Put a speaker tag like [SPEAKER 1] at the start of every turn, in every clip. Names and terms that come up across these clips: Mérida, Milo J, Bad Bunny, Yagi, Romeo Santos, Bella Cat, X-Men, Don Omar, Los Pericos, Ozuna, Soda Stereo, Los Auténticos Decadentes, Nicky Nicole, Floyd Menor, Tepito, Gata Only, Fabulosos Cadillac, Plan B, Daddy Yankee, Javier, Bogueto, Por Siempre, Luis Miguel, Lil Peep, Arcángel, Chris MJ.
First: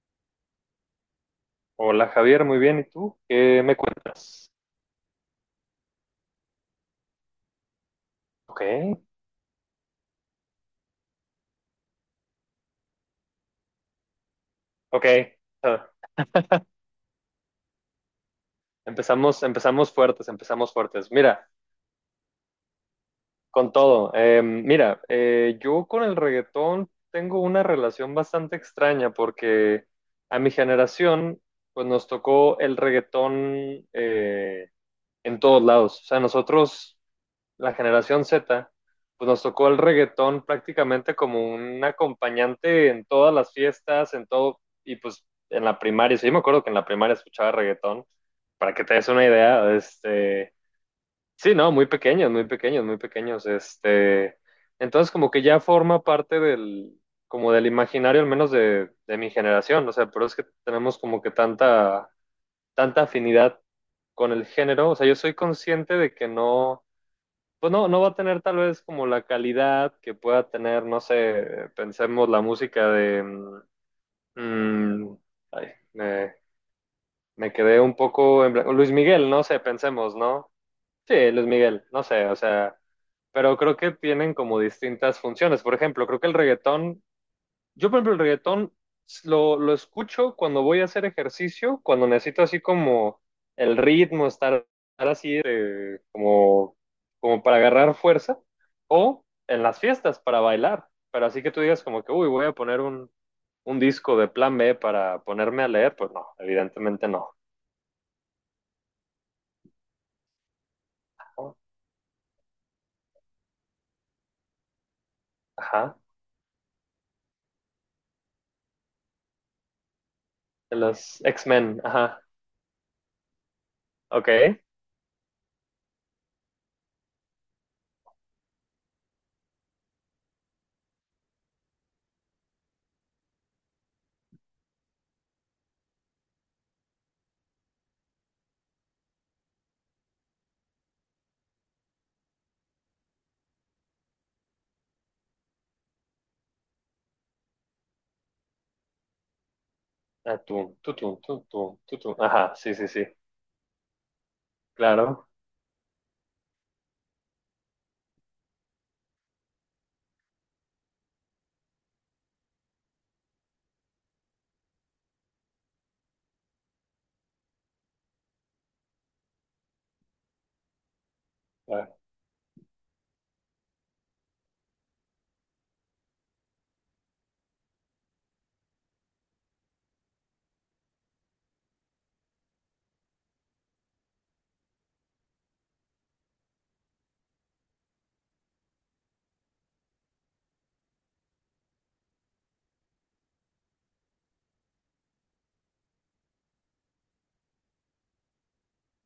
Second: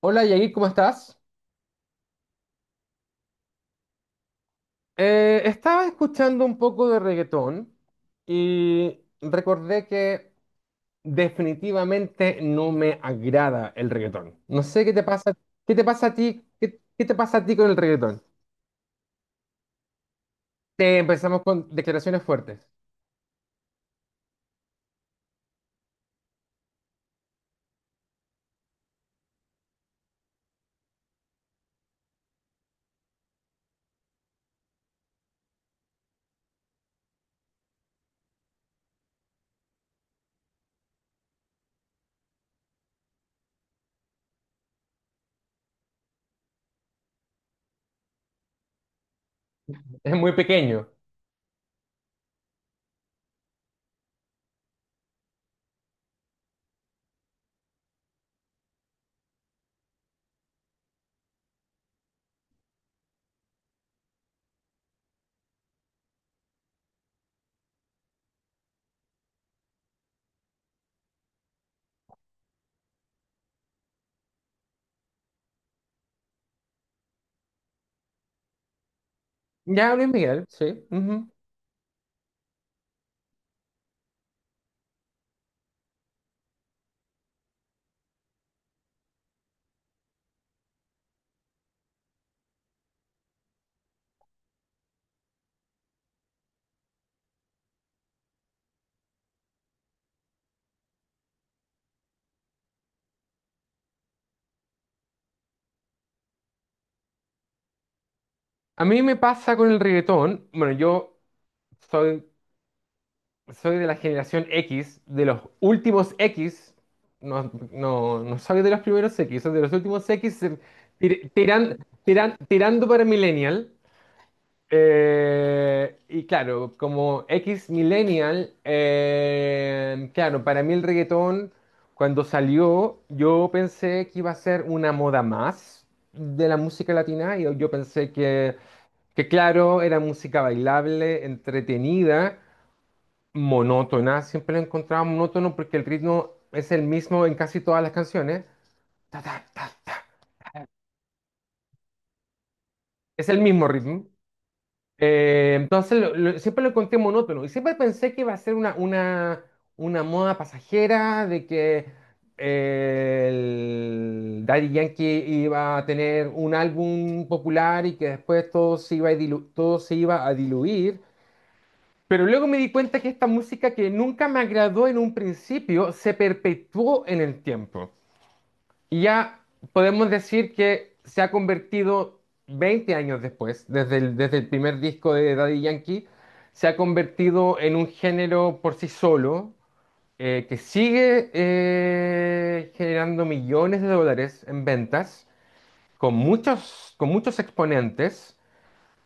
[SPEAKER 1] Hola Yagi, ¿cómo estás?
[SPEAKER 2] Hola Javier, muy bien. ¿Y tú? ¿Qué me cuentas?
[SPEAKER 1] Estaba escuchando un poco de reggaetón
[SPEAKER 2] Ok,
[SPEAKER 1] y recordé que definitivamente no me agrada el reggaetón. No sé
[SPEAKER 2] ok.
[SPEAKER 1] qué te
[SPEAKER 2] Ah,
[SPEAKER 1] pasa a ti, qué te pasa a ti con el reggaetón.
[SPEAKER 2] empezamos, empezamos fuertes, empezamos
[SPEAKER 1] Te
[SPEAKER 2] fuertes.
[SPEAKER 1] empezamos
[SPEAKER 2] Mira,
[SPEAKER 1] con declaraciones fuertes.
[SPEAKER 2] con todo. Mira, yo con el reggaetón tengo una relación bastante extraña porque a mi generación, pues nos tocó el reggaetón en todos lados. O sea, nosotros la generación Z, pues nos tocó el reggaetón prácticamente como un acompañante en todas las fiestas, en todo, y pues en la primaria, sí, yo me acuerdo que en la primaria escuchaba reggaetón, para que te des una idea,
[SPEAKER 1] Es muy pequeño.
[SPEAKER 2] sí, no, muy pequeños, muy pequeños, muy pequeños, entonces como que ya forma parte como del imaginario al menos de mi generación, o sea, pero es que tenemos como que tanta, tanta afinidad con el género, o sea, yo soy consciente de que no, pues no, no va a tener tal vez como la calidad que pueda tener, no sé, pensemos la música de mm, mm, ay, me, me quedé un poco en blanco. Luis Miguel, no sé,
[SPEAKER 1] Ya, Luis
[SPEAKER 2] pensemos,
[SPEAKER 1] Miguel,
[SPEAKER 2] ¿no?
[SPEAKER 1] sí. Ujú.
[SPEAKER 2] Sí, Luis Miguel, no sé, o sea, pero creo que tienen como distintas funciones. Por ejemplo, creo que el reggaetón yo, por ejemplo, el reggaetón lo escucho cuando voy a hacer ejercicio, cuando necesito así como el ritmo, estar, estar así como para agarrar fuerza, o en las fiestas para bailar. Pero así que tú digas como que, uy, voy a poner un disco de Plan B para ponerme a leer, pues no, evidentemente no.
[SPEAKER 1] A mí me pasa con el reggaetón, bueno, yo
[SPEAKER 2] ¿No?
[SPEAKER 1] soy soy de la generación X, de los
[SPEAKER 2] Ajá,
[SPEAKER 1] últimos X. No, no, no soy de los primeros X, soy de los últimos X,
[SPEAKER 2] de los
[SPEAKER 1] tir- tiran-
[SPEAKER 2] X-Men, ajá,
[SPEAKER 1] tirando para Millennial.
[SPEAKER 2] ok.
[SPEAKER 1] Y claro, como X Millennial, claro, para mí el reggaetón, cuando salió, yo pensé que iba a ser una moda más de la música latina. Y yo pensé que claro, era música bailable, entretenida, monótona, siempre la encontraba monótono porque el ritmo es el mismo en casi todas las canciones. Ta, ta, ta, ta.
[SPEAKER 2] Ah, tú, tú, tú, tú, tú, tú, tú. Ajá, sí, sí, sí,
[SPEAKER 1] Es el mismo ritmo.
[SPEAKER 2] claro.
[SPEAKER 1] Entonces siempre lo encontré monótono y siempre pensé que iba a ser una moda pasajera de que el Daddy Yankee iba a tener un álbum popular y que después todo se iba a todo se iba a diluir.
[SPEAKER 2] Ah,
[SPEAKER 1] Pero luego me di cuenta que esta música que nunca me agradó en un principio se perpetuó en el tiempo. Y ya podemos decir que se ha convertido 20 años después, desde el primer disco de Daddy Yankee, se ha convertido en un género por sí solo, que sigue generando millones de dólares en ventas, con muchos exponentes,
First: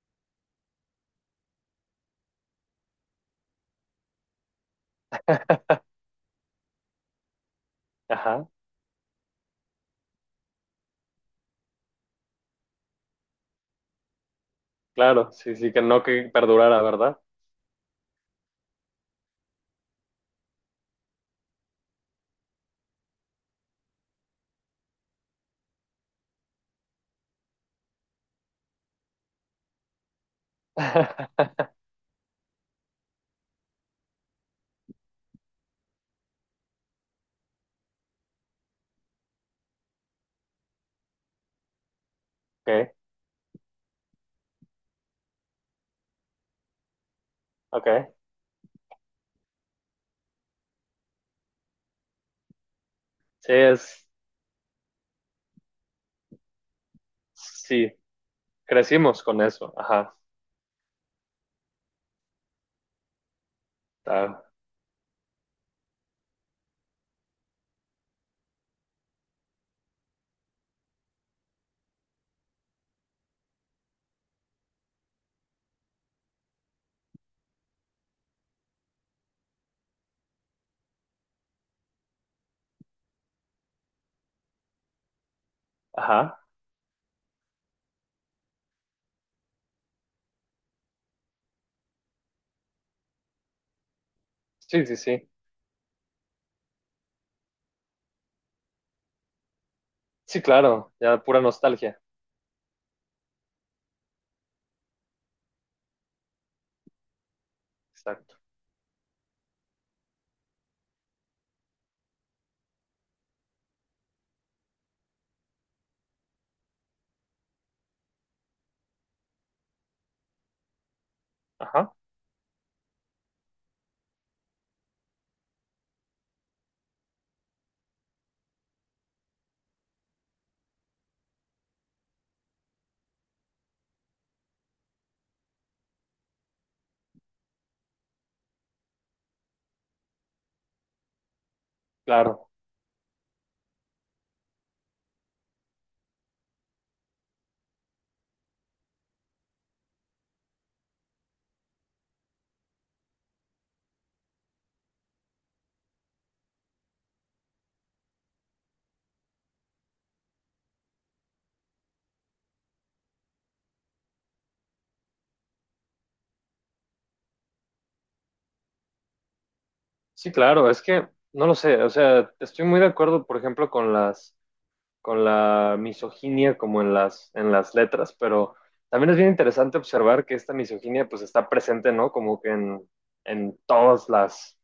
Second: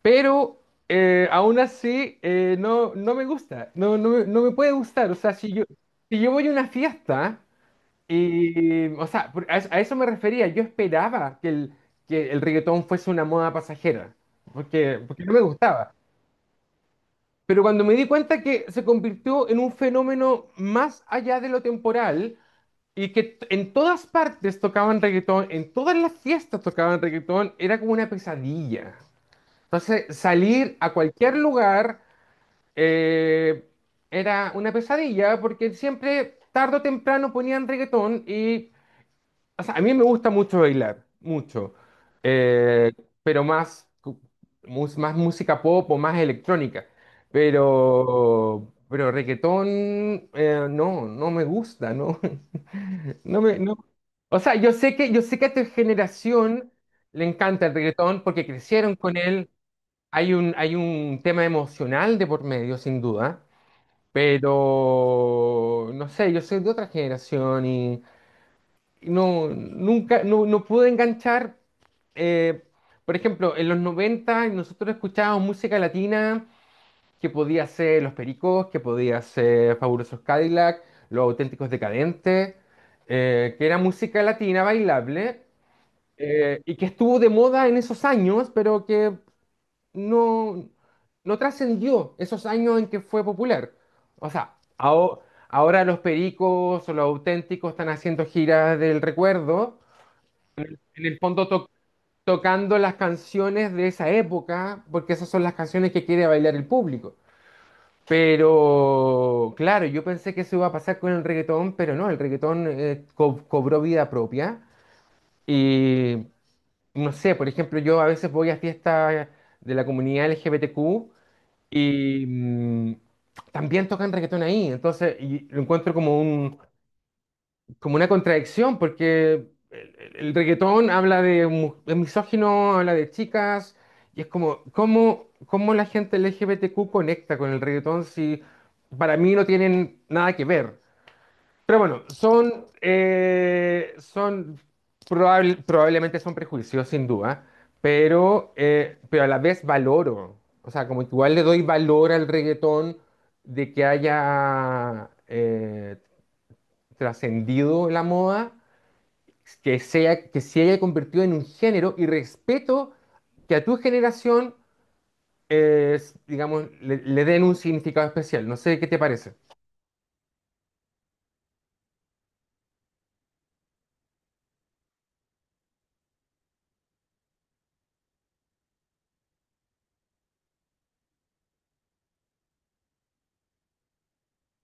[SPEAKER 1] pero aún así, no, no me gusta, no, no me puede gustar. O sea, si yo voy a una fiesta
[SPEAKER 2] ajá.
[SPEAKER 1] y, o sea, por- a eso me refería. Yo esperaba que el reggaetón fuese una moda pasajera, porque
[SPEAKER 2] Claro,
[SPEAKER 1] no me
[SPEAKER 2] sí, sí, que
[SPEAKER 1] gustaba.
[SPEAKER 2] no que perdurara, ¿verdad?
[SPEAKER 1] Pero cuando me di cuenta que se convirtió en un fenómeno más allá de lo temporal y que t- en todas partes tocaban reggaetón, en todas las fiestas tocaban reggaetón, era como una pesadilla. Entonces, salir a cualquier lugar eh, era una pesadilla porque siempre, tarde o temprano, ponían reggaetón y o sea, a mí me gusta mucho bailar, mucho. Eh,
[SPEAKER 2] Okay,
[SPEAKER 1] pero más, más música pop o más electrónica.
[SPEAKER 2] okay,
[SPEAKER 1] Pero reggaetón, no, no me gusta, ¿no?
[SPEAKER 2] sí,
[SPEAKER 1] No.
[SPEAKER 2] es,
[SPEAKER 1] O sea, yo sé que a tu generación le encanta el
[SPEAKER 2] sí,
[SPEAKER 1] reggaetón porque crecieron con
[SPEAKER 2] crecimos con
[SPEAKER 1] él.
[SPEAKER 2] eso, ajá,
[SPEAKER 1] Hay un tema emocional de por medio, sin duda.
[SPEAKER 2] está,
[SPEAKER 1] Pero, no sé, yo soy de otra generación y, no, nunca, no, no pude enganchar. eh, por ejemplo, en los 90 nosotros escuchábamos música latina que podía ser Los Pericos, que podía ser Fabulosos Cadillac, Los Auténticos Decadentes, que era música latina bailable
[SPEAKER 2] ajá,
[SPEAKER 1] y que estuvo de moda en esos años, pero que no, no trascendió esos años en que fue popular. O sea,
[SPEAKER 2] sí, sí, sí,
[SPEAKER 1] ahora los Pericos o los Auténticos están haciendo giras del recuerdo
[SPEAKER 2] sí, claro,
[SPEAKER 1] en el
[SPEAKER 2] ya pura
[SPEAKER 1] fondo
[SPEAKER 2] nostalgia,
[SPEAKER 1] tocando las canciones de esa época, porque esas son las canciones que quiere bailar el público.
[SPEAKER 2] exacto,
[SPEAKER 1] Pero claro, yo pensé que eso iba a pasar con el reggaetón, pero no, el reggaetón cobró vida propia. Y no sé, por ejemplo, yo a veces voy a fiestas de la comunidad LGBTQ
[SPEAKER 2] ajá,
[SPEAKER 1] y también tocan reggaetón ahí. Entonces, y lo encuentro como un, como una contradicción, porque el reggaetón habla de, de misógino, habla de chicas, y es como, ¿cómo, cómo la gente LGBTQ conecta con el reggaetón si para mí no tienen nada que ver? Pero bueno,
[SPEAKER 2] claro,
[SPEAKER 1] son, son probablemente son prejuicios, sin duda, pero a la vez valoro, o sea, como que igual le doy valor al reggaetón de que haya trascendido la moda, que, sea, que se haya convertido en un género y respeto que a tu generación, digamos, le den un significado especial. No sé qué te parece.
[SPEAKER 2] sí, claro, es que, no lo sé, o sea, estoy muy de acuerdo, por ejemplo, con las, con la misoginia como en las letras, pero también es bien interesante observar que esta misoginia, pues, está presente, ¿no? Como que en todas las.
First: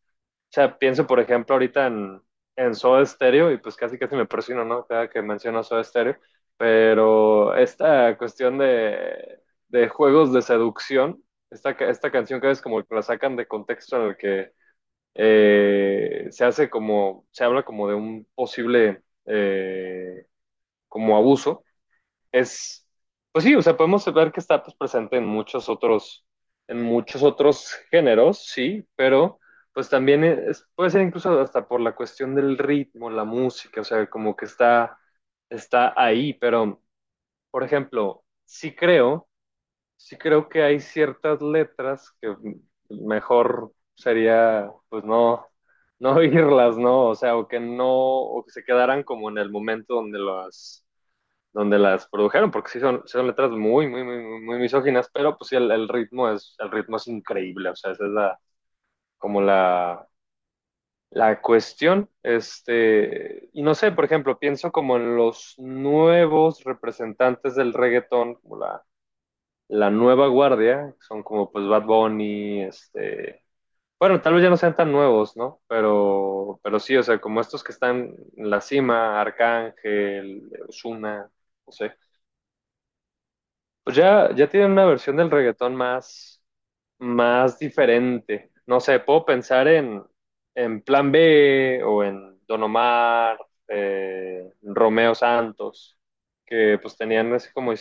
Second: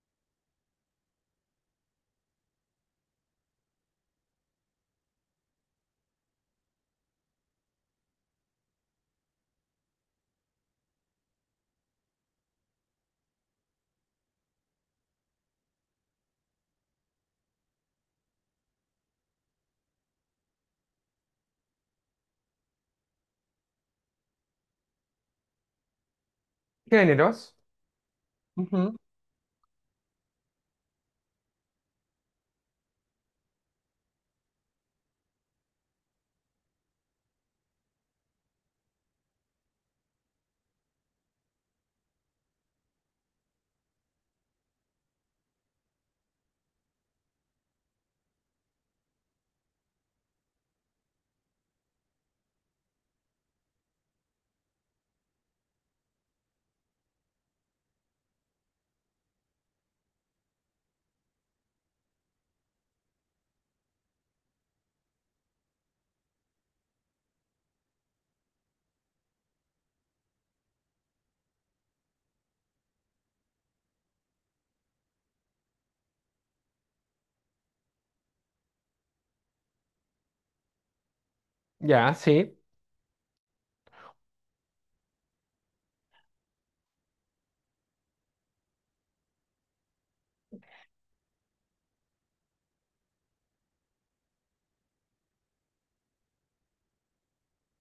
[SPEAKER 2] O sea, pienso, por ejemplo, ahorita en Soda Stereo, y pues casi casi me persino, ¿no? Cada que menciono Soda Stereo, pero esta cuestión de juegos de seducción, esta, esta canción que es como que la sacan de contexto en el que se hace como, se habla como de un posible como abuso, es, pues sí, o sea, podemos ver que está pues, presente en muchos
[SPEAKER 1] Géneros.
[SPEAKER 2] otros géneros, sí,
[SPEAKER 1] Ujú.
[SPEAKER 2] pero pues puede ser incluso hasta por la cuestión del ritmo, la música, o sea, como que está, está ahí, pero, por ejemplo, sí creo que hay ciertas letras que mejor sería, pues no, no oírlas, ¿no? O sea, o que no, o que se quedaran como en el momento donde las produjeron, porque sí son letras muy, muy, muy, muy misóginas, pero pues sí, el ritmo es increíble, o sea, esa es la, como la cuestión, este, y no sé, por ejemplo, pienso como en los nuevos representantes del reggaetón, como la nueva guardia, son como pues Bad Bunny, este, bueno, tal vez ya no sean tan nuevos, ¿no? Pero sí, o sea, como estos que están en la cima, Arcángel, Ozuna, no sé.
[SPEAKER 1] Ya, sí.
[SPEAKER 2] Pues ya, ya tienen una versión del reggaetón más, más diferente. No sé, puedo pensar en Plan B o en Don Omar, Romeo Santos, que pues tenían así como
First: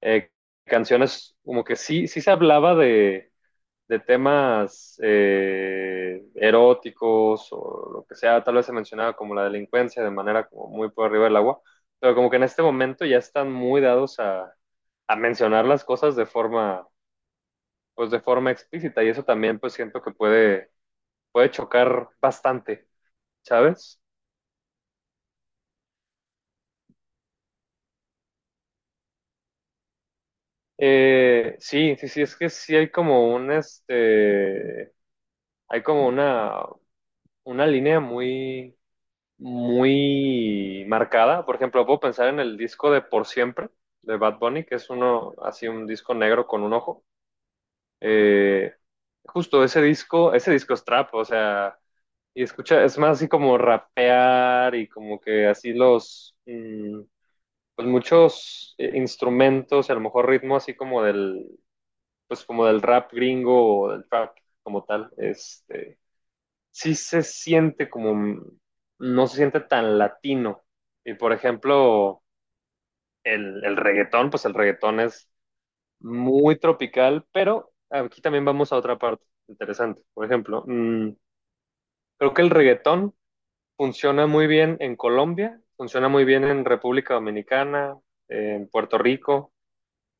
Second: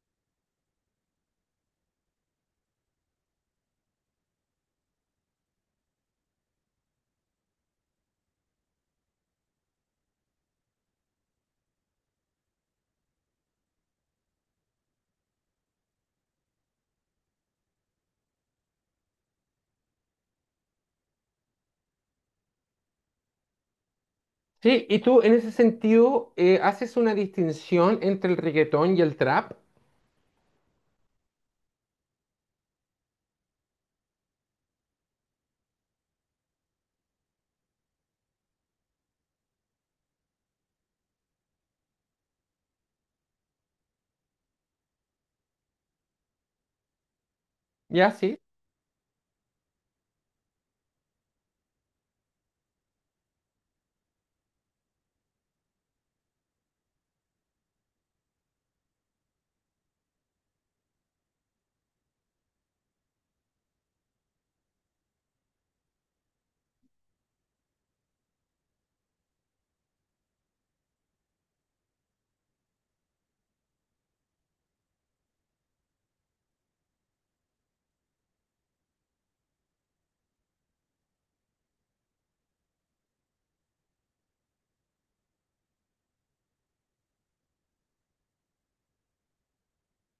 [SPEAKER 2] eh, canciones como que sí, sí se hablaba de temas eróticos o lo que sea, tal vez se mencionaba como la delincuencia de manera como muy por arriba del agua, pero como que en este momento ya están muy dados a mencionar las cosas de forma, pues de forma explícita y eso también pues siento que puede, puede chocar bastante, ¿sabes?
[SPEAKER 1] Sí, y tú en ese sentido haces una distinción entre el reggaetón y el trap.
[SPEAKER 2] Sí, sí, sí, es que sí hay como un, este, hay como una línea muy, muy marcada. Por ejemplo, puedo pensar en el disco de Por Siempre de Bad Bunny, que es uno, así un disco negro con un ojo.
[SPEAKER 1] Ya, sí.
[SPEAKER 2] Eh, Justo ese disco es trap, o sea, y escucha, es más así como rapear y como que así pues muchos instrumentos, y a lo mejor ritmo así como pues como del rap gringo o del trap como tal, este sí se siente como, no se siente tan latino. Y por ejemplo, el reggaetón, pues el reggaetón es muy tropical, pero aquí también vamos a otra parte interesante. Por ejemplo, mm, creo que el reggaetón funciona muy bien en Colombia, funciona muy bien en República Dominicana, en Puerto Rico,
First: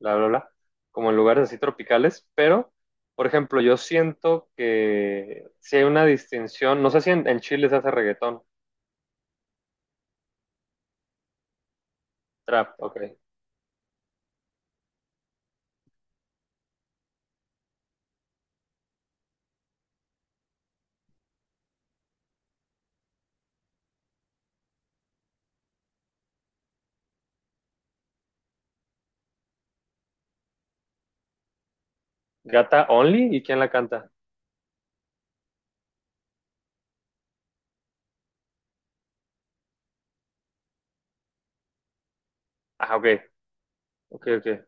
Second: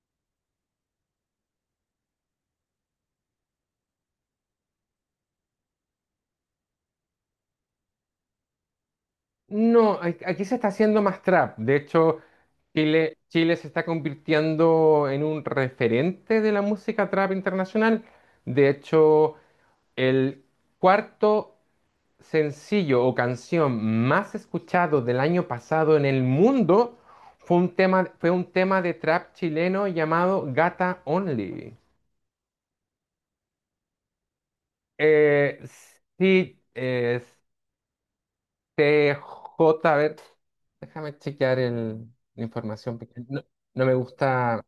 [SPEAKER 2] bla, bla, bla, como en lugares así tropicales, pero, por ejemplo, yo siento que si hay una distinción, no sé si en, en Chile se hace reggaetón.
[SPEAKER 1] No, a- aquí se está haciendo más trap. De hecho,
[SPEAKER 2] Trap, ok.
[SPEAKER 1] Chile, Chile se está convirtiendo en un referente de la música trap internacional. De hecho, el cuarto sencillo o canción más escuchado del año pasado en el mundo fue un tema de trap chileno llamado Gata Only.
[SPEAKER 2] Gata Only, ¿y quién la canta?
[SPEAKER 1] Eh, sí, TJ, a ver, déjame chequear la
[SPEAKER 2] Ah,
[SPEAKER 1] información. Porque
[SPEAKER 2] ok,
[SPEAKER 1] no, no me
[SPEAKER 2] ok, ok.
[SPEAKER 1] gusta,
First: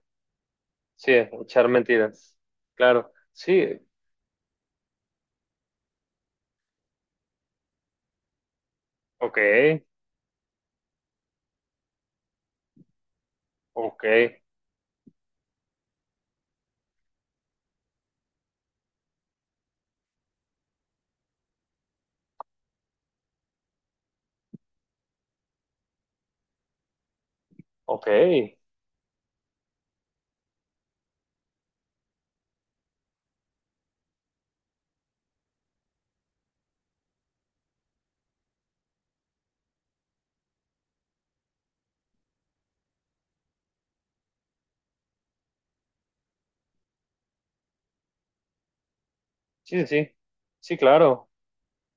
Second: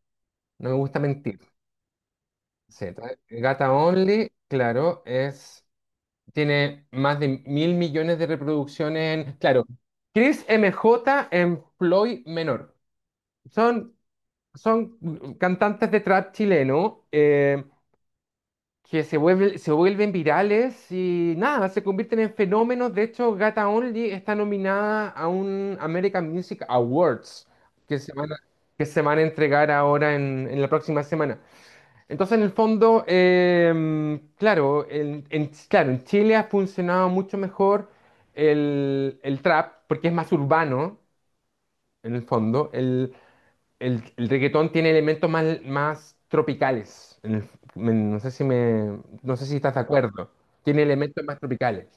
[SPEAKER 1] no me gusta
[SPEAKER 2] Sí,
[SPEAKER 1] mentir.
[SPEAKER 2] echar mentiras.
[SPEAKER 1] Sí,
[SPEAKER 2] Claro,
[SPEAKER 1] tra- Gata
[SPEAKER 2] sí,
[SPEAKER 1] Only, claro, es, tiene más de mil millones de reproducciones en,
[SPEAKER 2] ok,
[SPEAKER 1] claro, Chris MJ en Floyd Menor. Son,
[SPEAKER 2] ok,
[SPEAKER 1] son cantantes de trap chileno. Que se vuelven virales y nada, se convierten en fenómenos. De hecho, Gata Only está nominada a un American Music Awards que
[SPEAKER 2] ok.
[SPEAKER 1] se van a, que se van a entregar ahora en la próxima semana. Entonces, en el fondo, claro, en- claro, en Chile ha funcionado mucho mejor el trap porque es más urbano, en el fondo. El reggaetón tiene elementos más, más tropicales. En el- en- no sé si me, no sé si estás de
[SPEAKER 2] Sí, sí, sí,
[SPEAKER 1] acuerdo.
[SPEAKER 2] sí,
[SPEAKER 1] Tiene elementos
[SPEAKER 2] claro.
[SPEAKER 1] más tropicales.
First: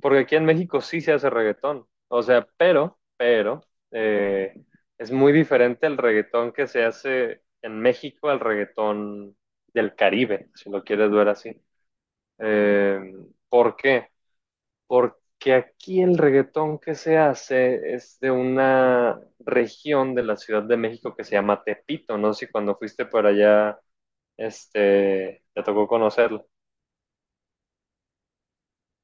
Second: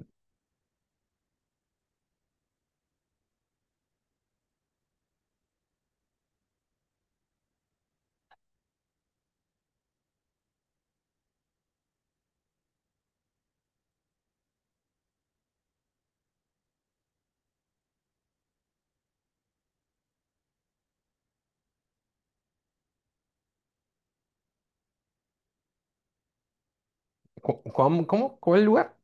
[SPEAKER 2] Porque aquí en México sí se hace reggaetón. O sea, pero, eh, es muy diferente el reggaetón que se hace en México al reggaetón del Caribe, si lo quieres ver así. Eh, ¿Por qué? Porque aquí el reggaetón que se hace es de una región de la Ciudad de México que se llama Tepito, no sé si cuando fuiste por allá, este, te tocó conocerlo.
[SPEAKER 1] Co- ¿Cómo? ¿Cómo? ¿Cuál lugar?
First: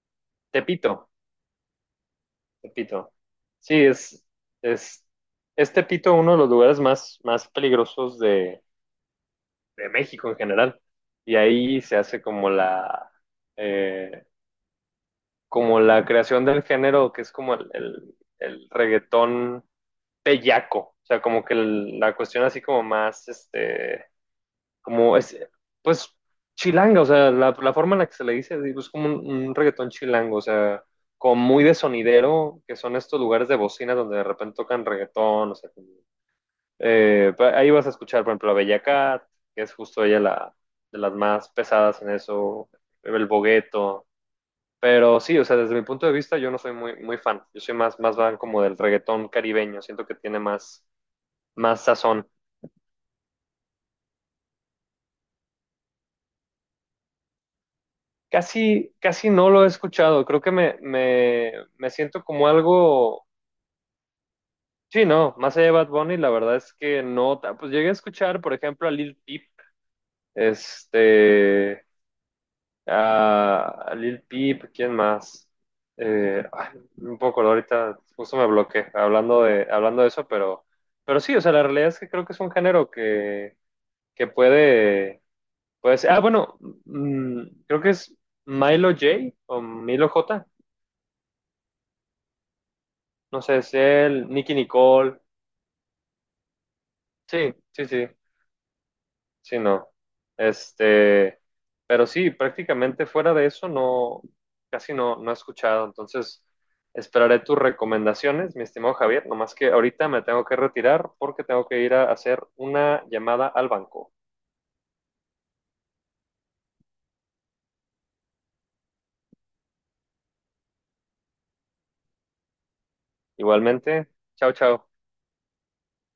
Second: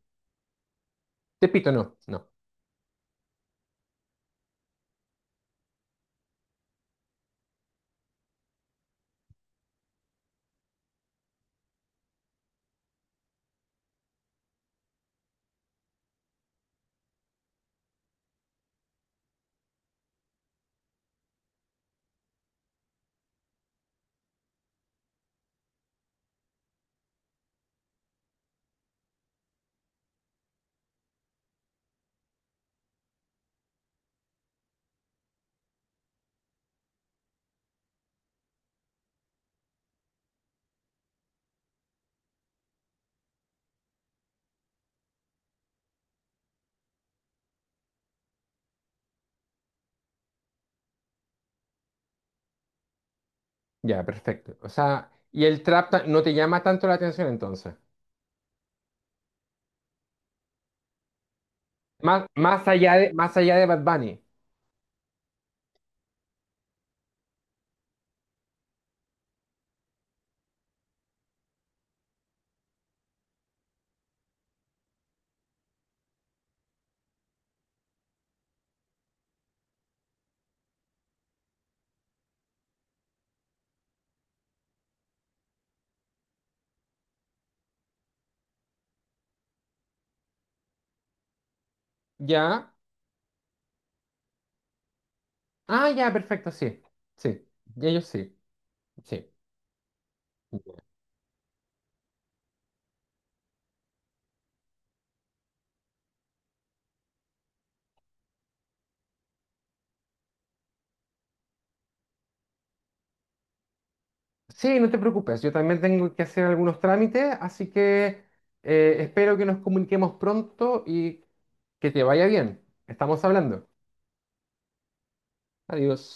[SPEAKER 2] Tepito,
[SPEAKER 1] Tepito, no. No.
[SPEAKER 2] Tepito. Sí, es, es Tepito uno de los lugares más, más peligrosos de México en general. Y ahí se hace eh, como la creación del género, que es como el reggaetón bellaco, o sea, como que la cuestión así como más, este, como es, pues chilanga, o sea, la forma en la que se le dice, digo, es como un reggaetón chilango, o sea, como muy de sonidero, que son estos lugares de bocina donde de repente tocan reggaetón, o sea, como, ahí vas a escuchar, por ejemplo, a Bella Cat, que es justo ella la, de las más pesadas en eso, el Bogueto. Pero sí, o sea, desde mi punto de vista yo no soy muy, muy fan. Yo soy más, más fan como del reggaetón caribeño. Siento que tiene más, más sazón.
[SPEAKER 1] Ya, perfecto. O sea, y el trap ta- no te llama tanto la atención entonces.
[SPEAKER 2] Casi, casi no lo he escuchado. Creo que me siento
[SPEAKER 1] Más,
[SPEAKER 2] como algo.
[SPEAKER 1] más allá de Bad Bunny.
[SPEAKER 2] Sí, no, más allá de Bad Bunny, la verdad es que no. Pues llegué a escuchar, por ejemplo, a Lil Peep, este, a Lil Peep, ¿quién más? Un poco, ahorita justo me bloqueé hablando de eso, pero sí, o sea, la realidad es que creo que es un género que puede, puede ser. Ah, bueno, mm, creo que es Milo J o Milo J.
[SPEAKER 1] Ya.
[SPEAKER 2] No sé, es él, Nicky Nicole.
[SPEAKER 1] Ah, ya, perfecto, sí. Sí.
[SPEAKER 2] Sí,
[SPEAKER 1] Y
[SPEAKER 2] sí,
[SPEAKER 1] ellos
[SPEAKER 2] sí,
[SPEAKER 1] sí. Sí.
[SPEAKER 2] sí, no. Este, pero sí, prácticamente fuera de eso no, casi no, no he escuchado. Entonces, esperaré tus recomendaciones, mi estimado Javier. Nomás que ahorita me tengo que retirar porque tengo que ir a hacer una llamada al banco.
[SPEAKER 1] Sí, no te preocupes, yo también tengo que hacer algunos trámites, así que espero que nos comuniquemos pronto y que te vaya bien. Estamos hablando.
[SPEAKER 2] Igualmente, chao, chao.
[SPEAKER 1] Adiós.